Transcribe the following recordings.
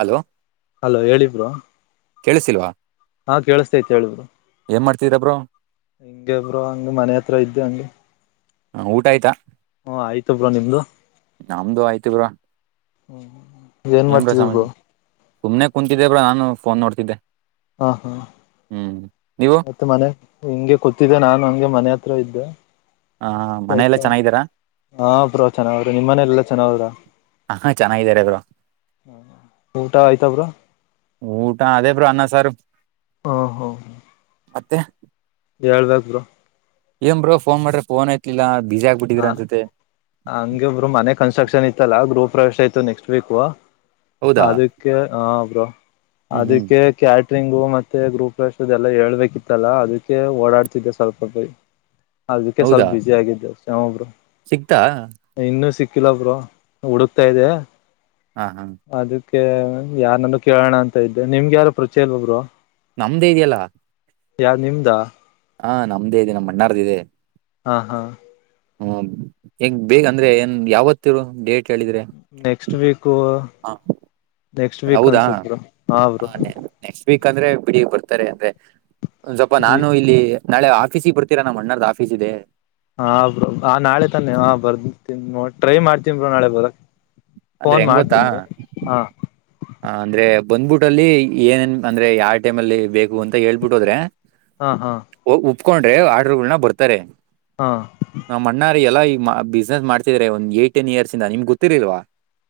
Hello hello ಹೇಳಿ bro ಕೇಳಿಸಿಲ್ವಾ ಹಾ ಕೇಳಿಸತತೆ ಹೇಳಬರು ಏನ್ ಮಾಡ್ತಿದೀರ ಬ್ರೋ ಹಿಂಗಗೆಬ್ರು ಹಂಗ ಮನೆ ಹತ್ರ ಇದ್ದು ಹಂಗೆ ಹ ಊಟ ಆಯ್ತಾ ಹಾ ಆಯ್ತಬ್ರ ನಿಮ್ದು ನಮ್ದು ಆಯ್ತು ಬ್ರೋ ಹ್ಮ್ ಏನ್ ಸಮಾಜ ಸುಮ್ನೆ ಕುೂಂತಿದ್ದೇ ಬ್ರಾ ನಾನು ಫೋನ್ ನೋಡ್ತಿದ್ದೆ ಹಾ ಹಾ ಹ್ಮ್ ನೀವು ಮತ್ತೆ ಮನೆ ಹಿಂಗೆ ಕೂತ್ತಿದ್ದೆ ನಾನು ಹಂಗೆ ಮನೆ ಹತ್ರ ಇದ್ದೆ ಹ ಸ್ವಲ್ಪ ಮನೆೆಯಲ್ಲ ಚೆನ್ನಾಗಿದ್ದೀರಾ ಹಾ ಬ್ರ್ ಚೆನ್ನ್ರಿ ನಿಮ್ಮ ಮನ ಎಲ್ಲ ಚನದ್ರ ಹಾ ಚೆನ್ನಾಗಿದ್ದಾರೆ ಬ್ರೋ ಊಟ ಆಯ್ತ ಬ್ರ ಊಟ ಅದೇ ಬ್ರೋ ಅನ್ನ ಸಾರ ಹಾ ಹೋ ಹ ಮತ್ತೆ ಹೇಳ್ಬೇಕಾಗರು ಏನ್ ಬ್ರೋ ಫೋನ್ ಮಾಡ್ರೆ ಫೋನ್ ಯೆತಲಿಲ ಬ್ಯುಸಿ ಆಗ್ಬ ಬಿಟ್ಟಿದ್ರ ಅಸತೆ ಹಂಗೇ ಬ್ರೋ ಮನೆ ಕನ್ಸ್ಟ್ರಕ್ಷನ್ ಇತ್ತಲ್ಲ ಗ್ರೂಪ್ ರ್ ಆಯತ್ತು ನೆಕ್ಸ್ಟ್ ವೀಕ್ ಹೌದಾ ಅದಕ್ಕೆ ಹ ಬ್ರೋ ಹ್ಮ್ ಹ್ಮ್ ಅದಕ್ಕೆ ಕ್ಯಾಟ್ರಿಂಗು ಮತ್ತೆ ಗ್ರೂಪ್ಷ್ಟ ಇದೆಲ್ಲ ಹೇಳ್ಬೇಕಿತ್ತಲ್ಲಾ ಅದಕ್ಕೆ ಓಡಾಡ್ತಿದ್ದೆ ಸ್ವಲ್ಪ [inaudible] ಅದಕ್ಕೆ ಸ್ವಲ್ಪ ಹೌದಾ ಬಿಸಿ ಆಗಿದ್ದೇ ಶವೊಬ್ರು ಸಿಗ್ತಾ ಇನ್ನುೂ ಸಿಕ್ಕಿಲ್ಲ ಬ್ರೋ ಹುಡುಕ್ತಾ ಇದೆ. ಹಾ ಹಾ. ಅದಕ್ಕೆ ಯಾರನ್ನಾರು ಕೇಳೋಣ ಅಂತ ಇದ್ದೆ ನಿಮ್ಗೆ ಯಾರು ಪರಿಚಯ ಇಲ್ವಾ ಬ್ರೋ. ನಮ್ದೇ ಇದೆಯಲ್ಲಾ. ಯಾವ್ದ್ ನಿಮ್ದಾ. ಹಾ ನಮ್ದೇ ಇದೆ ನಮ್ಮಣ್ಣಾರ್ದ್ ಇದೆ. ಹಾ ಹಾ. ಹ್ಮ್ ಹೆಂಗ್ ಬೇಗ ಅಂದ್ರೆ ಏನ್ ಯಾವತ್ತಿರು ಡೇಟ್ ಕೇಳಿದ್ರೆ. Next week. ಹಾ. ನೆಕ್ಸ್ಟ್ ವೀಕ್ ಅನ್ಸತ್ ಬ್ರೋ ಹಾ ಬ್ರೋ. ನೆಕ್ಸ್ಟ್ ವೀಕ್ ಅಂದ್ರೆ ಬಿಡಿ ಬರ್ತಾರೆ ಅಂದ್ರೆ ಒಂದ್ ಸ್ವಲ್ಪ ನಾನು ಇಲ್ಲಿ. ನಾಳೆ ಆಫೀಸಿಗ್ ಬರ್ತೀರ ನಮ್ಮಣ್ಣರದ್ ಆಫೀಸ್ ಇದೆ. ಹಾ ಬ್ರೋ ಆ ನಾಳೆ ತಾನೆ ಹಾ ಬರ್ತಿನಿ ನೋ ಟ್ರೈ ಮಾಡ್ತೀನ್ ಬ್ರೋ ನಾಳೆ ಬರಕ್ ಅಂದ್ರೆ ಫೋನ್ ಮಾಡ್ತೀನ್ ಬ್ರೋ ಹಾ. ಅ ಅಂದ್ರೆ ಬಂದ್ಬಿಟ್ಟಲ್ಲಿ ಏನೇನ್ ಅಂದ್ರೆ ಯಾವ ಟೈಮ್ ಅಲ್ಲಿ ಬೇಕು ಅಂತ ಹೇಳ್ಬಿಟ್ಟು ಹೋದ್ರೆ. ಹಾ ಹಾ. ಹೋಗ್ ಒಪ್ಕೊಂಡ್ರೆ ಆರ್ಡರುಗಳನ್ನ ಬರ್ತಾರೆ. ಹಾ. ನಮ್ಮಣ್ಣಾರ ಎಲ್ಲ ಈಗ ಬಿಸ್ನೆಸ್ ಮಾಡ್ತಿದ್ದಾರೆ ಒಂದ್ ಏಯ್ಟ್ ಟೆನ್ ಇಯರ್ಸ್ ಇಂದ ನಿಮ್ಗ್ ಗೊತ್ತಿರ್ಲಿಲ್ವಾ.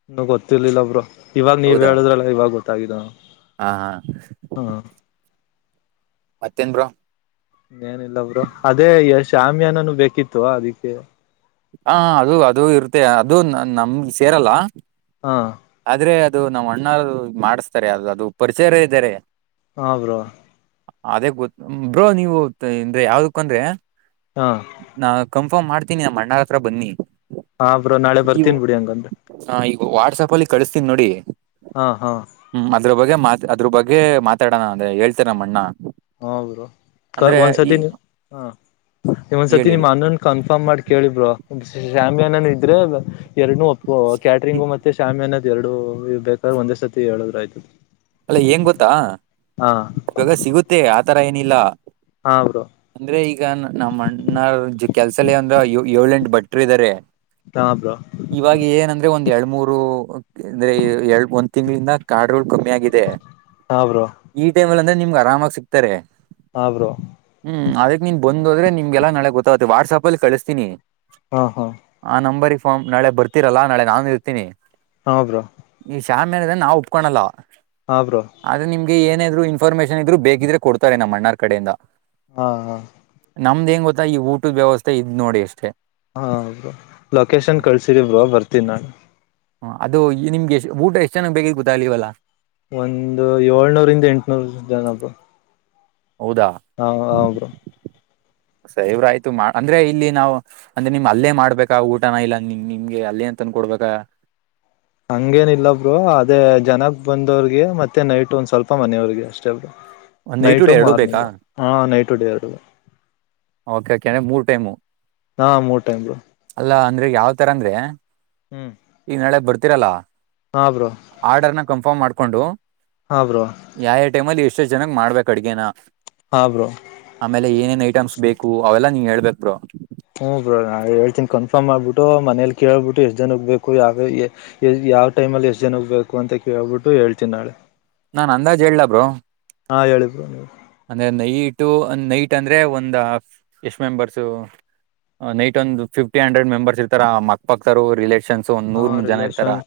ಇನ್ನು ಗೊತ್ತಿರ್ಲಿಲ್ಲ ಬ್ರೋ ಇವಾಗ ನೀವ್ ಹೌದಾ ಹೇಳುದ್ರಲ್ಲ ಇವಾಗ ಗೊತ್ತಾಗಾಗಿದೆ ಹಾ ಹಾ ಹ್ಮ್. ಮತ್ತೇನ್ ಬ್ರೋ. ಎನಿಲ್ಲ ಬ್ರೋ ಅದೇ ಎ ಶ್ಯಾಮಿಯಾನನು ಬೇಕಿತ್ತು ಅದಿಕ್ಕೆ. ಹಾ ಅದು ಅದು ಇರುತ್ತೆ ಅದು ನಮ್ಗ್ ಸೇರಲ್ಲ. ಹಾ. ಆದ್ರೆ ಅದು ನಮ್ಮ್ ಅಣ್ಣರು ಮಾಡ್ಸ್ತಾರೆ ಅದು ಅದು ಪರಿಚಯ ಇರೋರು ಇದಾರೆ. ಹಾ ಬ್ರೋ. ಅದೇ ಗೊತ್ ಬ್ರೋ ನೀವು ಅಂದ್ರೆ ಯಾವ್ದಕ್ ಅಂದ್ರೆ. ಹಾ. ನಾ ಕನ್ಫರ್ಮ್ ಮಾಡ್ತೀನಿ ನಮ್ ಅಣ್ಣಾರ್ ಹತ್ರ ಬನ್ನಿ. ಹಾ ಬ್ರೋ ನಾಳೆ ಬರ್ತೀನ್ ಬಿಡಿ ಹಂಗಂದ್ರೆ. ಹಾ ಈಗ ವಾಟ್ಸಾಪ್ ಅಲ್ಲಿ ಕಳಿಸ್ತೀನ್ ನೋಡಿ. ಹಾ ಹಾ. ಹ್ಮ್ ಅದ್ರ ಬಗ್ಗೆ ಮಾತ್ ಅದ್ರ ಬಗ್ಗೆ ಮಾತಾಡೋಣ ಅಂದ್ರೆ ಹೇಳ್ತೀನ್ ನಮ್ ಅಣ್ಣ. ಹಾ ಬ್ರೊ ಅಂದ್ರೆ ಈ ಒಂದ್ಸರ್ತಿ ನೀ ಹಾ ನೀವ ಒಂದ್ಸರ್ತಿ ಹೇಳಿ ಹೇಳಿ ನಿಮ್ ಅಣ್ಣನ ಕನ್ಫರ್ಮ್ ಮಾಡಿ. ಕೇಳಿ ಬ್ರೋ ಶ್ಯಾಮಿಯಾನನು ಇದ್ರೆ ಎರಡ್ನು ಒಪ್ಪೋ ಕ್ಯಾಟ್ರಿಂಗ್ ಮತ್ತೆ ಶಾಮಿಯಾನ. ಎರಡು ಇರ್ಬೇಕಾದರೆ ಒಂದೇ ಸತಿ ಹೇಳಿದ್ರ ಆಯ್ತು. ಅಲ್ಲ ಏನ್ ಗೊತ್ತಾ ಹಾ ಇವಾಗ ಸಿಗುತ್ತೆ ಆತರ ಏನಿಲ್ಲ. ಹಾ ಬ್ರೊ. ಅಂದ್ರೆ ಈಗ ನಮ್ಮಣ್ಣರ್ ಕೆಲ್ಸಲ್ಲೆ ಹಂಗ ಏಳ್ ಎಂಟು ಭಟ್ರ್ ಇದಾರೆ. ಹಾ ಬ್ರೋ. ಇವಾಗ ಏನಂದ್ರೆ ಒಂದ್ ಎರಡ್ ಮೂರು ಅಂದ್ರೆ ಎ ಒಂದ್ ತಿಂಗಳಿಂದ [unintelligible] ಕಮ್ಮಿಯಾಗ್ ದೇ ಹಾ ಬ್ರೋ ಈ ಟೈಮ್ಲ್ ಅಂದ್ರೆ ನಿಮ್ಗೆ ಆರಾಮಾಗ್ ಸಿಗ್ತಾರೆ. ಹಾ ಬ್ರೊ. ಹ್ಮ ಅದಕ್ ನೀನ್ ಬಂದೋದ್ರೆ ನಿಮಗೆಲ್ಲ ನಾಳೆ ಗೊತ್ತಾಗುತ್ತೆ ವಾಟ್ಸಾಪಲ್ಲಿ ಕಳಿಸ್ತಿನಿ. ಹಾ ಹಾ ಆ ನಂಬರಿ ಫಾರ್ಮ್ ನಾಳೆ ಬರ್ತಿರಲ್ಲಾ ನಾಳೆ ನಾನು ಇರ್ತೀನಿ ಹಾ ಬ್ರೋ ಈ ಶಾಮಿಯಾನದೆನ ನಾವು ಒಪ್ಕೊನಲ್ಲ ಹಾ ಬ್ರೋ ಆದ್ರೆ ನಿಮ್ಗೆ ಏನ ಇದ್ರು ಇನ್ಫಾರ್ಮೇಶನ್ ಇದ್ ಬೇಕಿದ್ರೆ ಕೊಡ್ತಾರೆ ನಮ್ಮ್ ಅಣ್ಣಾರ್ ಕಡೆಯಿಂದ ಹಾ ಹಾ ನಮ್ದ್ ಹೆಂಗ ಗೊತ್ತಾ ಈ ಊಟದ ವ್ಯವಸ್ಥೆ ಇದ್ ನೋಡಿ ಅಷ್ಟೇ ಹಾ ಬೋ ಲೊಕೇಶನ್ ಕಳ್ಸರಿ ಬ್ರೋ ಬರ್ತೀನಿ ನಾನು ಹ ಅದು ನಿಮ್ಗೆ ಎ ಊಟ ಎಷ್ಟು ಜನ ಬೇಕ್ ಗೂತ್ತಾ ಅ ಈವಲ್ಲ ಒಂದು ಏಳ್ನೂರಿಂದ ಎಂಟುನೂರು ಜನಬ ಹೌದಾ ಹಾ ಹ್ರೋ ಸ ಇವ್ರಾಯ್ತು ಅಂದ್ರೆ ಇಲ್ಲಿ ನಾವು ಅಂದ್ರೆ ನಿಮ್ ಅಲ್ಲೇ ಮಾಡ್ಬೇಕಾ ಊಟನ ಇಲ್ಲ ನಿಮ್ಗೆ ಅಲ್ಲೇ ಅಂತಂದ ಕೊಡ್ಬೇಕಾ ಹಂಗೇನಿಲ್ಲ ಬ್ರರು ಅದೇ ಜನಕ್ ಬಂದವ್ರಿಗೆ ಮತ್ತೆ ನೈಟ್ ಒಂದ್ ಸ್ವಲ್ಪ ಮನೆಯವ್ರಿಗೆ ಅಷ್ಟೆಲ್ ಒಂದ್ ಐಟ ಡ ಎರಡು ಬೇಕಾ ಹಾ ನೈಟ್ ಡೇ ಅವ ಓಕೆ ಓಕೆರೆ ಮೂರು ಮ್ ಹಾ ಮೋಟೈಮರು ಅಲ್ಲಾ ಅಂದ್ರೆ ಯಾವ್ ತರ ಅಂದ್ರೆ ಹ್ಮ್ ಈಗ ನಾಳೆ ಬರ್ತಿರಲ್ಲ ಹಾ ಬ್ರೋ ಆರ್ಡರ್ನ ಕನ್ಫರ್ಮ್ ಮಾಡ್ಕೊಂಡು ಹಾ ಬ್ರೋ ಯಾವ ಟೈಮ ಅಲ್ಲಿ ಎಷ್ಟ ಜನಗ್ ಮಾಡ್ಬೇಕಕ್ ಅಡ್ಗೇನ ಹಾ ಬ್ರೋ ಆಮೇಲೆ ಏನೇನ್ ಐಟಮ್ಸ್ ಬೇಕು ಅವೆಲ್ಲಾ ನೀವ ಹೇಳ್ಬೇಕಕ್ ಬ್ರೋ ಹ್ಮ್ ಬ್ರ ನಾ ಹೇಳ್ತಿನಿ ಕನ್ಫರ್ಮ್ ಮಾಡ್ಬಿಟ್ಟು ಮನೇಲಿ ಕೇಳ್ಬಿಟ್ಟು ಎಷ್ಟ್ ಜನಗ್ ಬೇಕು ಯಕೆ ಎ ಯಾವ ಟೈಮ್ಲ ಎಷ್ಟ್ ಜನಕ್ಕೆ ಬು ಅಂತ ಕೇಳ್ಬಿಟ್ಟು ಹೇಳ್ತಿನಿ ನಾಳೆ ನಾನ್ ಅಂದಾಜ್ ಹೇಳಲಬ್ರು ಹಾಂ ಎ ಅಂದ್ರೆ ನೈಟ ನೈಟ್ ಅಂದ್ರೆ ಒಂದ್ ಹಫ್ ಎಷ್ಟ್ ಮೆಂಬರ್ಸು ನೈಟ್ ಒಂದು ಫಿಫ್ಟಿ ಹಂಡ್ರೆಡ್ ಮೆಂಬರ್ ಇರ್ತಾರ ಮಕ್ ಪಕ್ತಾರ ರಿಲೇ ಒಂದ್ ಹಾ ನೂರ್ ಜನ ಇರ್ತಾರ ರಿಲೇಷನ್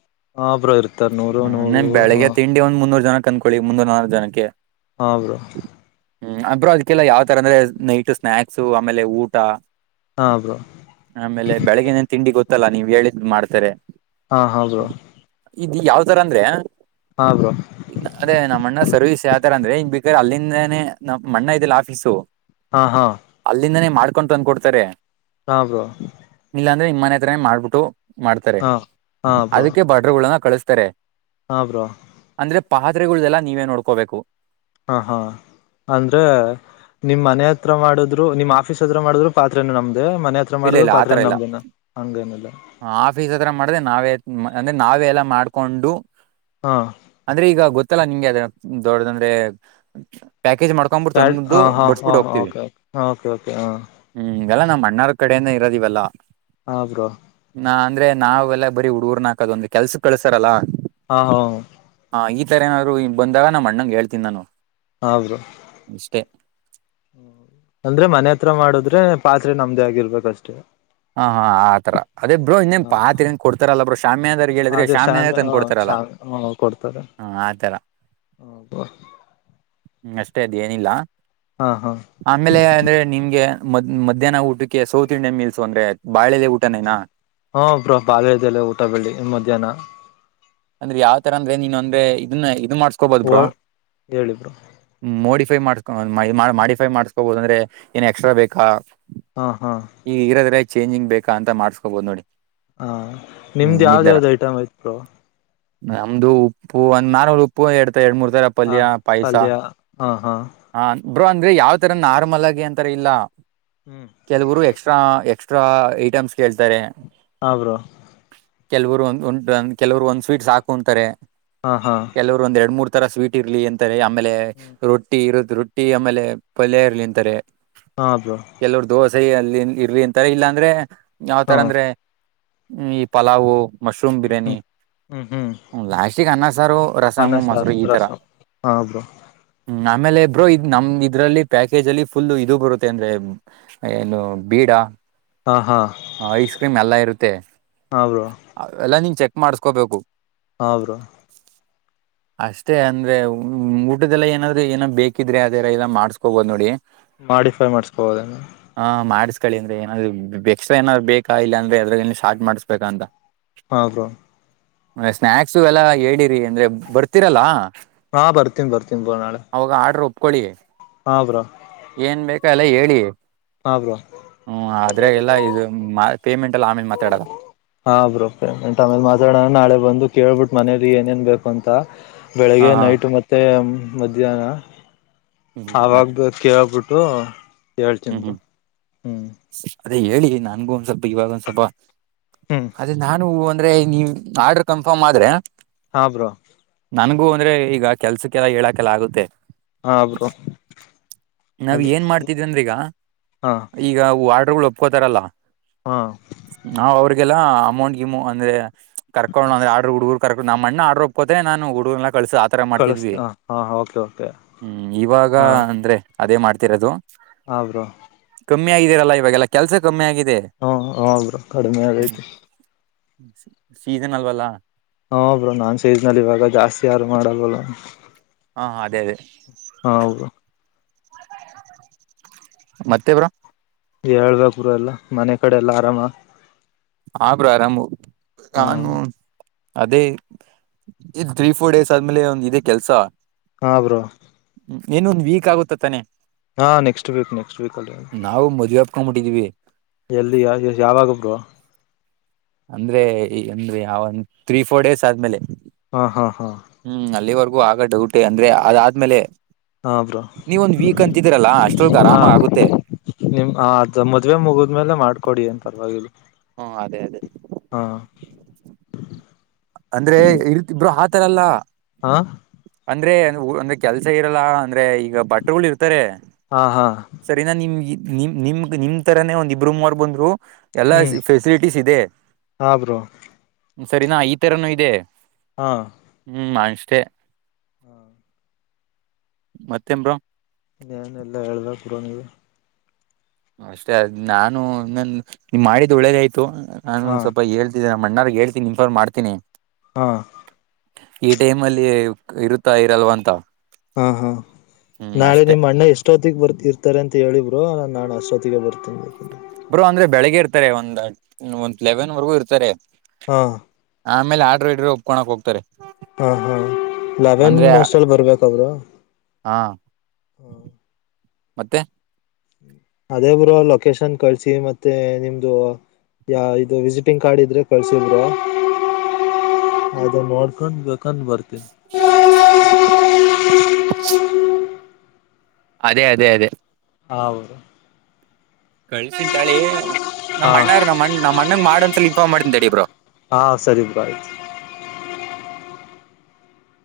ಹಾ ಬ್ರೋ ಇರ್ತಾರೆ ನೂರು ನೂರು ಹಾ ಬೆಳಗ್ಗೆ ತಿಂಡಿ ಒಂದ ಮುನ್ನೂರು ಜನ ಕ ಅಂದಕೊಳ್ಳಿ ಮುನ್ನೂರ್ ನೂ ಜನಕ್ಕೆ ಹಾ ಬ್ರೋ ಹ್ಮ್ ಅಬ್ ಅದಕ್ಕೆಲ್ಲ ಯಾವ ತರ ಅಂದ್ರೆ ನೈಟ್ ಸ್ನಾಯಕ್ಸ್ ಆಮೇಲೆ ಊಟ ಹಾಂ ಬ್ರೋ ಆಮೇಲೆ ಬೆಳಗ್ಗೆನೇನ್ ತಿಂಡಿ ಗೊತ್ತಲ್ಲಾ ನೀವ್ ಹೇಳಿದ್ ಮಾಡ್ತಾರೆ ಹಾ ಹೌದು ಇದ್ ಯಾವ್ ತರ ಅಂದ್ರೆ ಹ್ರೋ ಇ ಅದೇ ನಮ್ಮ್ ಅಣ್ಣ ಸರ್ವಿಸ್ ಯಾವತರ ಅಂದ್ರೆನ್ ಬೇಕ್ರ ಅಲ್ಲಿಂದನನೆ ನಮ್ಮ ಅಣ್ಣ ಇದಿಲ್ಲ ಆಫೀಸು ಹಾ ಹಾ ಅಲ್ಲಿಂದನೇ ಮಾಡ್ಕೊಂಡು ತಂದ ಕೊಡ್ತಾರೆ ಹಾ ಬ್ರೋ ಇಲ್ಲಾ ಅಂದ್ರೆ ನಿಮ್ಮನೆ ಹತ್ರ ಮಾಡ್ಬಿಟ್ಟು ಮಾಡ್ತಾರೆ ಹಾ ಹಾ ಅದಕ್ಕೆ ಬ [unintelligible] ಕಳಿಸ್ತಾರೆ ಹಾಂ ಬ್ರೋ ಅಂದ್ರೆ ಪಾತ್ರೆಗಳ್ದಲ್ಲ ನೀವೇ ನೋಡ್ಕೋಬೇಕು. ಹಾ ಹಾ ಅಂದ್ರೆ ನಿಮ್ ಮನೆ ಹತ್ರ ಮಾಡಿದ್ರು ನಿಮ್ ಆಫೀಸ್ ಹತ್ರ ಮಾಡಿದ್ರು ಪಾತ್ರರೆನ ನಮ್ದೇ ಮನೆ ಹತ್ರ ತ್ರ ಇಲ್ಲ ಮಾಡಿದ್ರು ಇಲ್ಲ ಪಾತ್ರೆ ಆತರ ಇಲ್ಲ ನಮ್ದನ ಹಂಗ ಏನಲ್ಲ ಆಫೀಸ್ ಹತ್ರ ಮಾಡ್ದೆ ನಾವೇ ಅಂದ್ರೆ ನಾವೆ ಎಲ್ಲಾ ಮಾಡ್ಕೊಂಡು ಹಾ ಅಂದ್ರೆ ಈಗ ಗೊತ್ತಲ್ಲಾ ನಿಂಗೆ ಅದ ದೊಡ್ಡ ಅಂದ್ರೆ ಪ್ಯಾಕೇಜ್ ಮಾಡ್ ಸಡ್ ಹಾ ಹಾ ಹಾ ಹ ಓಕೆ ಓಕೆ ಹಾ ಹ್ಮ್ ಇದೆಲ್ಲಾ ನಮ್ಮ್ ಅಣ್ಣಾರ್ ಕಡೆಯಿಂದ ಇರೋದ ಇವೆಲ್ಲಾ. ಹಾ ಬ್ರೋ ನಾ ಅಂದ್ರೆ ನಾವೆಲ್ಲ ಬರೀ ಹುಡುಗರ್ನ ಹಾಕದ ಒಂದು ಕೆಲ್ಸ ಕಳ್ಸಾರಲ್ಲ. ಹಾ ಹ ಹಾ ಈ ತರ ಏನಾದರು ಬಂದಾಗ ನಮ್ಮ ಅಣ್ಣಂಗ ಹೇಳ್ತೀನಿ ನಾನು ಹಾ ಬ್ರೋ ಇಷ್ಟೇ ಅಂದ್ರೆ ಮನೆ ಹತ್ರ ಮಾಡದ್ರೆ ಪಾತ್ರೆ ನಮ್ದೇ ಆಗಿರ್ಬೇಕಷ್ಟೆ. ಹ ಹಾ ಆತರ ಅದೇ ಬ್ರೋ ಇನ್ನೇನ್ ಹ ಪಾತ್ರೆಏನ್ ಕೊಡ್ತಾರಲ್ಲ ಬ್ರೋ ಶಾಮಿಯಾದರಿಗೆ ಹೇಳಿದ್ರೆ ಶಾಮಿಯಾದರ ತಂದು ಕೊಡ್ತಾರಲ್ಲ. ಹಾ ಕೊಡ್ತಾರೆ ಹ ಆತರ ಹ ಹ್ಮ್ ಅಷ್ಟೇ ಅದ ಏನಿಲ್ಲಾ ಹಾ ಹಾ ಆಮೇಲೆ ಅಂದ್ರೆ ನಿಮ್ಗೆ ಮ್ ಮಧ್ಯಾಹ್ನ ಊಟಕ್ಕೆ ಸೌತ್ ಇಂಡಿಯನ್ ಮೀಲ್ಸ್ ಸೊ ಅಂದ್ರೆ ಬಾಳೆಲೆ ಊಟನೇನಾ ಹಾ ಬ್ರೋ ಬಾಳೆದೆಲೆ ಊಟ ಬಳ್ಳಿ ಮಧ್ಯಾಹ್ನ ಅಂದ್ರೆ ಯಾವ ತರ ಅಂದ್ರೆ ನೀನು ಅಂದ್ರೆ ಇದನ್ನ ಇದ ಮಾಡಸ್ಕೊಬೋದ ಓ ಬ್ರೊ ಹೇಳಿ ಬ್ರೋ ಮೋಡಿಫೈ ಮಾಡ್ಸ್ಕೊ ಮಾಡಿಫೈ ಮಾಡ್ಸ್ಕೋಬಹುದ ಅಂದ್ರೆ ಏನ್ ಎಕ್ಸ್ಟ್ರಾ ಬೇಕಾ ಹಾ ಹಾ ಈಗ ಇರದ್ರೆ ಚೇಂಜಿಂಗ್ ಬೇಕಾ ಅಂತ ಮಾಡ್ಸ್ಕೋಬೋದು ನೋಡಿ ಹಾ ಹ್ಮ್ ನಿಮ್ದ್ ಈ ಯಾವ್ದ ತರ ಯಾವ್ದ್ ಐಟಮ್ ಇತ್ತು ನಮ್ದು ಉಪ್ಪು ಒಂದ ನಾರ್ವಲ್ ಉಪ್ಪು ಎರಡ್ತರ ಎರಡು ಮೂರ್ ತರ ಹಾ ಪಲ್ಯ ಹಾ ಹಾ ಹಾ ಬ್ರೋ ಅಂದ್ರೆ ಯಾವ್ ತರ ನಾರ್ಮಲ್ ಆಗಿ ಅಂತರ ಇಲ್ಲ. ಹ್ಮ್ ಕೆಲವರು ಎಕ್ಸ್ಟ್ರಾ ಎಕ್ಸ್ಟ್ರಾ ಐಟಮ್ಸ್ ಕೇಳ್ತಾರೆ. ಹಾ ಬ್ರೋ ಕೆಲವರು ಒಂದ ಉಂಟು ಕೆಲವರು ಒಂದ್ ಸ್ವೀಟ್ಸ್ ಸಾಕು ಅಂತಾರೆ ಹಾ ಹಾ ಕೆಲವರು ಒಂದ್ ಎರಡು ಮೂರ್ ತರ ಸ್ವೀಟ್ ಇರ್ಲಿ ಅಂತಾರೆ ಆಮೇಲೆ ರೊಟ್ಟಿ ಇರದ ರೊಟ್ಟಿ ರೊಟ್ಟಿ ಆಮೇಲೆ ಪಲ್ಯ ಇರ್ಲಿ ಅಂತಾರೆ ಹಾದು ಕೆಲವ್ರ ದೋಸೆ ಅಲ್ಲಿ ಇರ್ರಿ ಅಂತಾರೆ ಇಲ್ಲಾ ಅಂದ್ರೆ ಹಾ ಯಾವ್ತರ ಅಂದ್ರೆ. ಹ್ಮ ಈ ಪಲಾವು. ಹ್ಮ್ ಹ್ಮ್ ಹ್ಮ್ ಹ್ಮ್ ಹ್ಮ ಲಾಸ್ಟಿಗೆ ಅನ್ನಸಾರು, ಅನ್ನ ರಸಮ್ಮು, ಸಾರ್ ಮೊಸರು ಈ ತರ. ರಸಂ ಹಾ ಬ್ರೋ ಹ್ಮ ಆಮೇಲೆ ಬ್ರೋ ಇದ್ ನಮ್ ಇದ್ರಲ್ಲಿ ಪ್ಯಾಕೇಜ್ ಅಲ್ಲಿ ಫುಲ್ ಇದು ಬರುತ್ತೆ ಅಂದ್ರೆ. ಏನು ಬೀಡ. ಹಾ ಹಾ ಹ ಐಸ್ ಕ್ರೀಮ್ ಎಲ್ಲಾ ಇರುತ್ತೆ. ಹಾ ಬ್ರೋ ಅವೆಲ್ಲಾ ನೀನ್ ಚೆಕ್ ಮಾಡಸ್ಕೋಬೇಕು. ಅವ್ರು. [inaudible] ಅಷ್ಟೇ ಅಂದ್ರೆ ಊಟದೆಲ್ಲ ಏನಾದ್ರು ಏನೋ ಬೇಕಿದ್ರೆ ಅದರ ಎಲ್ಲ ಮಾಡಸ್ಕೋಬೋದ್ ನೋಡಿ. ಮಾಡಿಫೈ ಮಾಡ್ಸ್ಕಬೋದೇನ. ಹಾ ಮಾಡ್ಸ್ಕಳಿ ಅಂದ್ರೆ ಏನಾದ್ ಎಕ್ಟ್ರಾ ಏನಾದ್ ಬೇಕ ಇಲ್ಲಾಂದ್ರೆ ಅದ್ರ ಶಾರ್ಟ್ ಮಾಡ್ಬೇಕಾ ಅಂತ. How bro. [unintelligible] ಸ್ನಾಯಕ್ಸು ಎಲ್ಲ ಹೇಳಿರಿ ಅಂದ್ರೆ ಬರ್ತಿರಲ್ಲ. ಹಾ ಬರ್ತನಿ ಬರ್ತನಿ ಬ್ರೋ ನಾಳೆ. ಅವಾಗ ಆರ್ಡ್ರ್ ಒಪ್ಕೊಳ್ಳಿ. ಹಾ ಬ್ರೋ. ಏನ್ ಬೇಕೋ ಎಲ್ಲಾ ಹೇಳಿ. ಹಾ ಬ್ರೋ ಹ್ಮ್ ಆದ್ರೆ ಎಲ್ಲಾ ಇದು ಪೇಮೆಂಟ್ ಎಲ್ಲ ಆಮೇಲ್ ಮಾತಾಡಣ. ಹಾ ಬ್ರೋ ಪೇಮೆಂಟ್ ಆಮೇಲೆ ಮಾತಾಡೋಣ ನಾಳೆ ಬಂದು ಕೇಳ್ಬಿಟ್ಟು ಮನೇಲಿ ಏನೇನ್ ಬೇಕು ಅಂತ. ಹಾ ಬೆಳಗ್ಗೆ ಹಾ ನೈಟ್ ಮತ್ತೇ ಮಧ್ಯಾಹ್ನ. ಹ್ಮ್ ಅವಾಗ ಮತ್ ಬ ಕೇಳಬಿಟ್ಟು ಹೇಳ್ತನ್ ಬ್ರೋ ಹ್ಮ್. ಸಿಕ್ಕರೆ ಹೇಳಿ ನಂಗೂ ಒಂದ್ ಸ್ವಲ್ಪ ಇವಾಗ್ ಒಂದ್ ಸ್ವಲ್ಪ. ಹ್ಮ್ ಅದೇ ನಾನು ಹು ಅಂದ್ರೆ ನೀ ಆರ್ಡ್ರ ಕನ್ಫರ್ಮ್ ಆದ್ರೆ. ಹಾ ಬ್ರೋ. ನನ್ಗೂ ಅಂದ್ರೆ ಈಗ ಕೆಲ್ಸುಕ್ಕೆಲ್ಲ ಹೇಳಕೆಲ್ಲ ಆಗುತ್ತೆ. ಹಾ ಬ್ರೋ ನಾವ್ ಅದು ಏನ್ ಮಾಡ್ತಿದ್ವಿ ಈಗ ಹಾ ಈಗ ಆಡ್ರುಗಳು ಒಪ್ಕೋತಾರಲ್ಲ. ಹ್ಮ ನಾವ್ ಅವ್ರಿಗೆಲ್ಲಾ ಅಮೌಂಟ್ ಗಿಮು ಅಂದ್ರೆ ಕರ್ಕೊಂಡ ಅಂದ್ರೆ ಆರ್ಡು ಹುಡ್ಗರು [unintelligible] ಕ ನಮ್ಮಣ್ಣ ಆಡ್ರು ಒಪ್ಪೋತನೇ ನಾನು ಹುಡುಗುರೆಲ್ಲ ಕಳಸ [unintelligible] ತರ ಕಳಿಸ ಮಾಡ್ತಿದ್ವಿ ಹಾ ಓಕೆ ಓಕೆ ಹ್ಮ್ ಇವಾಗ ಅಂದ್ರೆ ಅದೇ ಮಾಡ್ತಿರದು. ಆ ಬ್ರೋ ಕಮ್ಮಿ ಆಗಿದ್ದೀರಲ್ಲ ಇವಾಗೆಲ್ಲ ಕೆಲ್ಸ ಕಮ್ಮಿ ಆಗಿದೆ. ಹ್ಮ ಹ ಬ್ರೋ ಕಡಿಮೆ ಹ್ಮ್ ಆಗೈತಿ. ಸೀಸನ್ ಅಲ್ವಲ್ಲಾ. ಹ ಬ್ರೋ ನಾನ್ ಸೈಜ್ ನಲ್ಲಿ ಇವಾಗ ಜಾಸ್ತಿ ಯಾರು ಮಾಡವಲ್ಲ. ಹಾ ಅದೇ ಅದೇ. ಹಾ ಹೌದು. ಮತ್ತೆ ಬ್ರೋ. ಹೇಳ್ಬೇಕ್ ಬ್ರೋ ಎಲ್ಲಾ ಮನೆ ಕಡೆ ಎಲ್ಲ ಆರಾಮ. ಹಾ ಬ್ರೋ ಆರಾಮು ಹ್ಮ ನಾನು. ಅದೇ ಇ ತ್ರೀ ಫೋರ್ ಡೇಸ್ ಆದ್ಮೇಲೆ ಒಂದ್ ಇದೇ ಕೆಲ್ಸ. ಹಾ ಬ್ರೋ ಏನೊಂದಂದು ವೀಕ್ ಆಗುತ್ತ ತಾನೆ ಹಾ ನೆಕ್ಸ್ಟ್ ವೀಕ್ ನೆಕ್ಸ್ಟ್ ವಕ್ ಅಲ್ಲಿ ನಾವು ಮದ್ ಬಾಪ್ಕೊಂಡ್ ಮುಿಟ್ಟಿದೀವಿ ಎಲ್ಲಿ ಯಾವಾಗಬ್ರು ಅಂದ್ರೆ ಅಂದ್ರೆ ಯ ಒಂದ ತ್ರೀ ಫೋರ್ ಡೇಸ್ ಆದ್ಮೇಲೆ ಹಾ ಹಾ ಹಾ ಹ್ಮ್ ಅಲ್ಲಿವರೆಗೂ ಆಗ ುಟೆ ಅಂದ್ರೆ ಅದಾದ್ಮೇಲೆ ಹಾ ಬ್ರೋ ನೀವ ಒಂದ್ ವೀಕ್ ಅಂತಿದೀರಲ್ಲಾ ಅಷ್ಟೊಳಗ ಹಾ ಆರಾಮ ಆಗುತ್ತೆ ನಿಮ್ ಅದ ಮದ್ವೆ ಮುಗಿದ್ಮೇಲೆ ಮಾಡ್ಕೊಡಿ ಏನ್ ಪರವಾಗಿಲ್ಲ ಹ್ಮ ಅದೇ ಅದೇ ಹಾ ಅಂದ್ರೆ ಇತಿ ಇಬ್ರು ಆತರಲ್ಲ ಹಾ ಅಂದ್ರೆ ಅಂದ್ರೆ ಕೆಲ್ಸ ಇರಲ್ಲ ಅಂದ್ರೆ ಈಗ ಬಟ್ಟೆಗಳು ಇರ್ತಾರೆ ಹಾ ಹಾ ಸರಿನಾ ನಿಮ್ ನಿಮ್ ನಿಮ್ ನಿಮ್ ತರಾನೇ ಒಂದ್ ಇಬರುಾರ್ ಬಂದ್ರು ಎಲ್ಲಾ ಹ್ಮ್ ಫೆಸಿಲಿಟೀಸ್ ಇದೆ ಹಾ ಬ್ರೋ ಸರಿನಾ ಈ ತರನುೂ ಇದೆ ಹಾಂ ಹ್ಞೂ ಮಾಡಂಷ್ಟೇ ಹ್ಮ ಮತ್ತೆಂಬ್ರ ನ್ ಎಲ್ಲಾ ಹೇಳ್ದ ಪರೋನಿಗೆ ಅಷ್ಟೇ ನಾನು ನನ್ ಮಾಡಿದ್ ಒಳ್ಳೇದ ಆಯ್ತು ನಾನು ಹಾ ಸ್ವಲ್ಪ ಹಳ್ ನಮ್ಮಣ್ಣಾರ್ ಹೇಳ್ತಿನಿ ಇನ್ಫಾರನ್ ಮಾಡ್ತನಿ ಹಾ ಈ ಟೈಮ್ ಅಲ್ಲಿ ಇರುತ್ತಾ ಇರಲ್ವಂತ ಹಾ ಹಾ ನಾಳೆ ನಿಮ್ಮ್ ಅಣ್ಣ ಎಷ್ಟ ಅಷ್ಟೊತ್ತಿಗೆ ಬರ್ ಇರ್ತಾರೆ ಅಂತ ಹೇಳಿಬ್ರು ನಾನು ಅಷ್ಟೊತ್ತಿಗೆ ಬರ್ತ ಬ್ರರು ಅಂದ್ರೆ ಬೆಳಗ್ಗೆ ಇರ್ತ ಒಂದ್ ಒಂದ ಲೆವೆನ್ ವರೆಗೂ ಇರ್ತಾರೆ ಹಾ ಆಮೇಲೆ ಆಡ್ರ ಇಡ್ರೆ ಒಪ್ಕೋಕ್ೋಗ್ತಾರೆ ಹಾ ಹಾ ಲವೆನ್ ಅಷ್ಟಲ್ಲಿ ಬರ್ಬೇಕ ಅವರು ಹಾ ಮತ್ತೆ ಅದೇ ಬುರು ಲೊಕೇಶನ್ ಕಳಳ್ಸಿ ಮತ್ತೆ ನಿಮ್ದು ಯ ಇದು ವಿಸಿಟಿಂಗ್ ಕಾರ್ಡ್ ಇದ್ರೆ ಕಳ್ಸಲ್್ರ ಅದ ನೋಡ್ಕೊಂಡ್ ಬಂದು್ ಬರ್ತೇನಿ ಅದೇ ಅದೇ ಅದೇ ಹೌದು ಕಳ್ಸ ತಾಳಿ ನಮ್ಮ ಹಾ ಅಣ್ಣಾರ ನಮ್ಮ ಅಣ್ಣ ನಮ್ಮ ಅಣ್ಣನ್ ಮಾಡ್ ಅಂತಸಲ ಇನ್ಫಾರ್ಮ್ ಮಾಡ್ಡಿ ಇಬ್ರು ಹಾ ಸರಿ ಭಾಯ್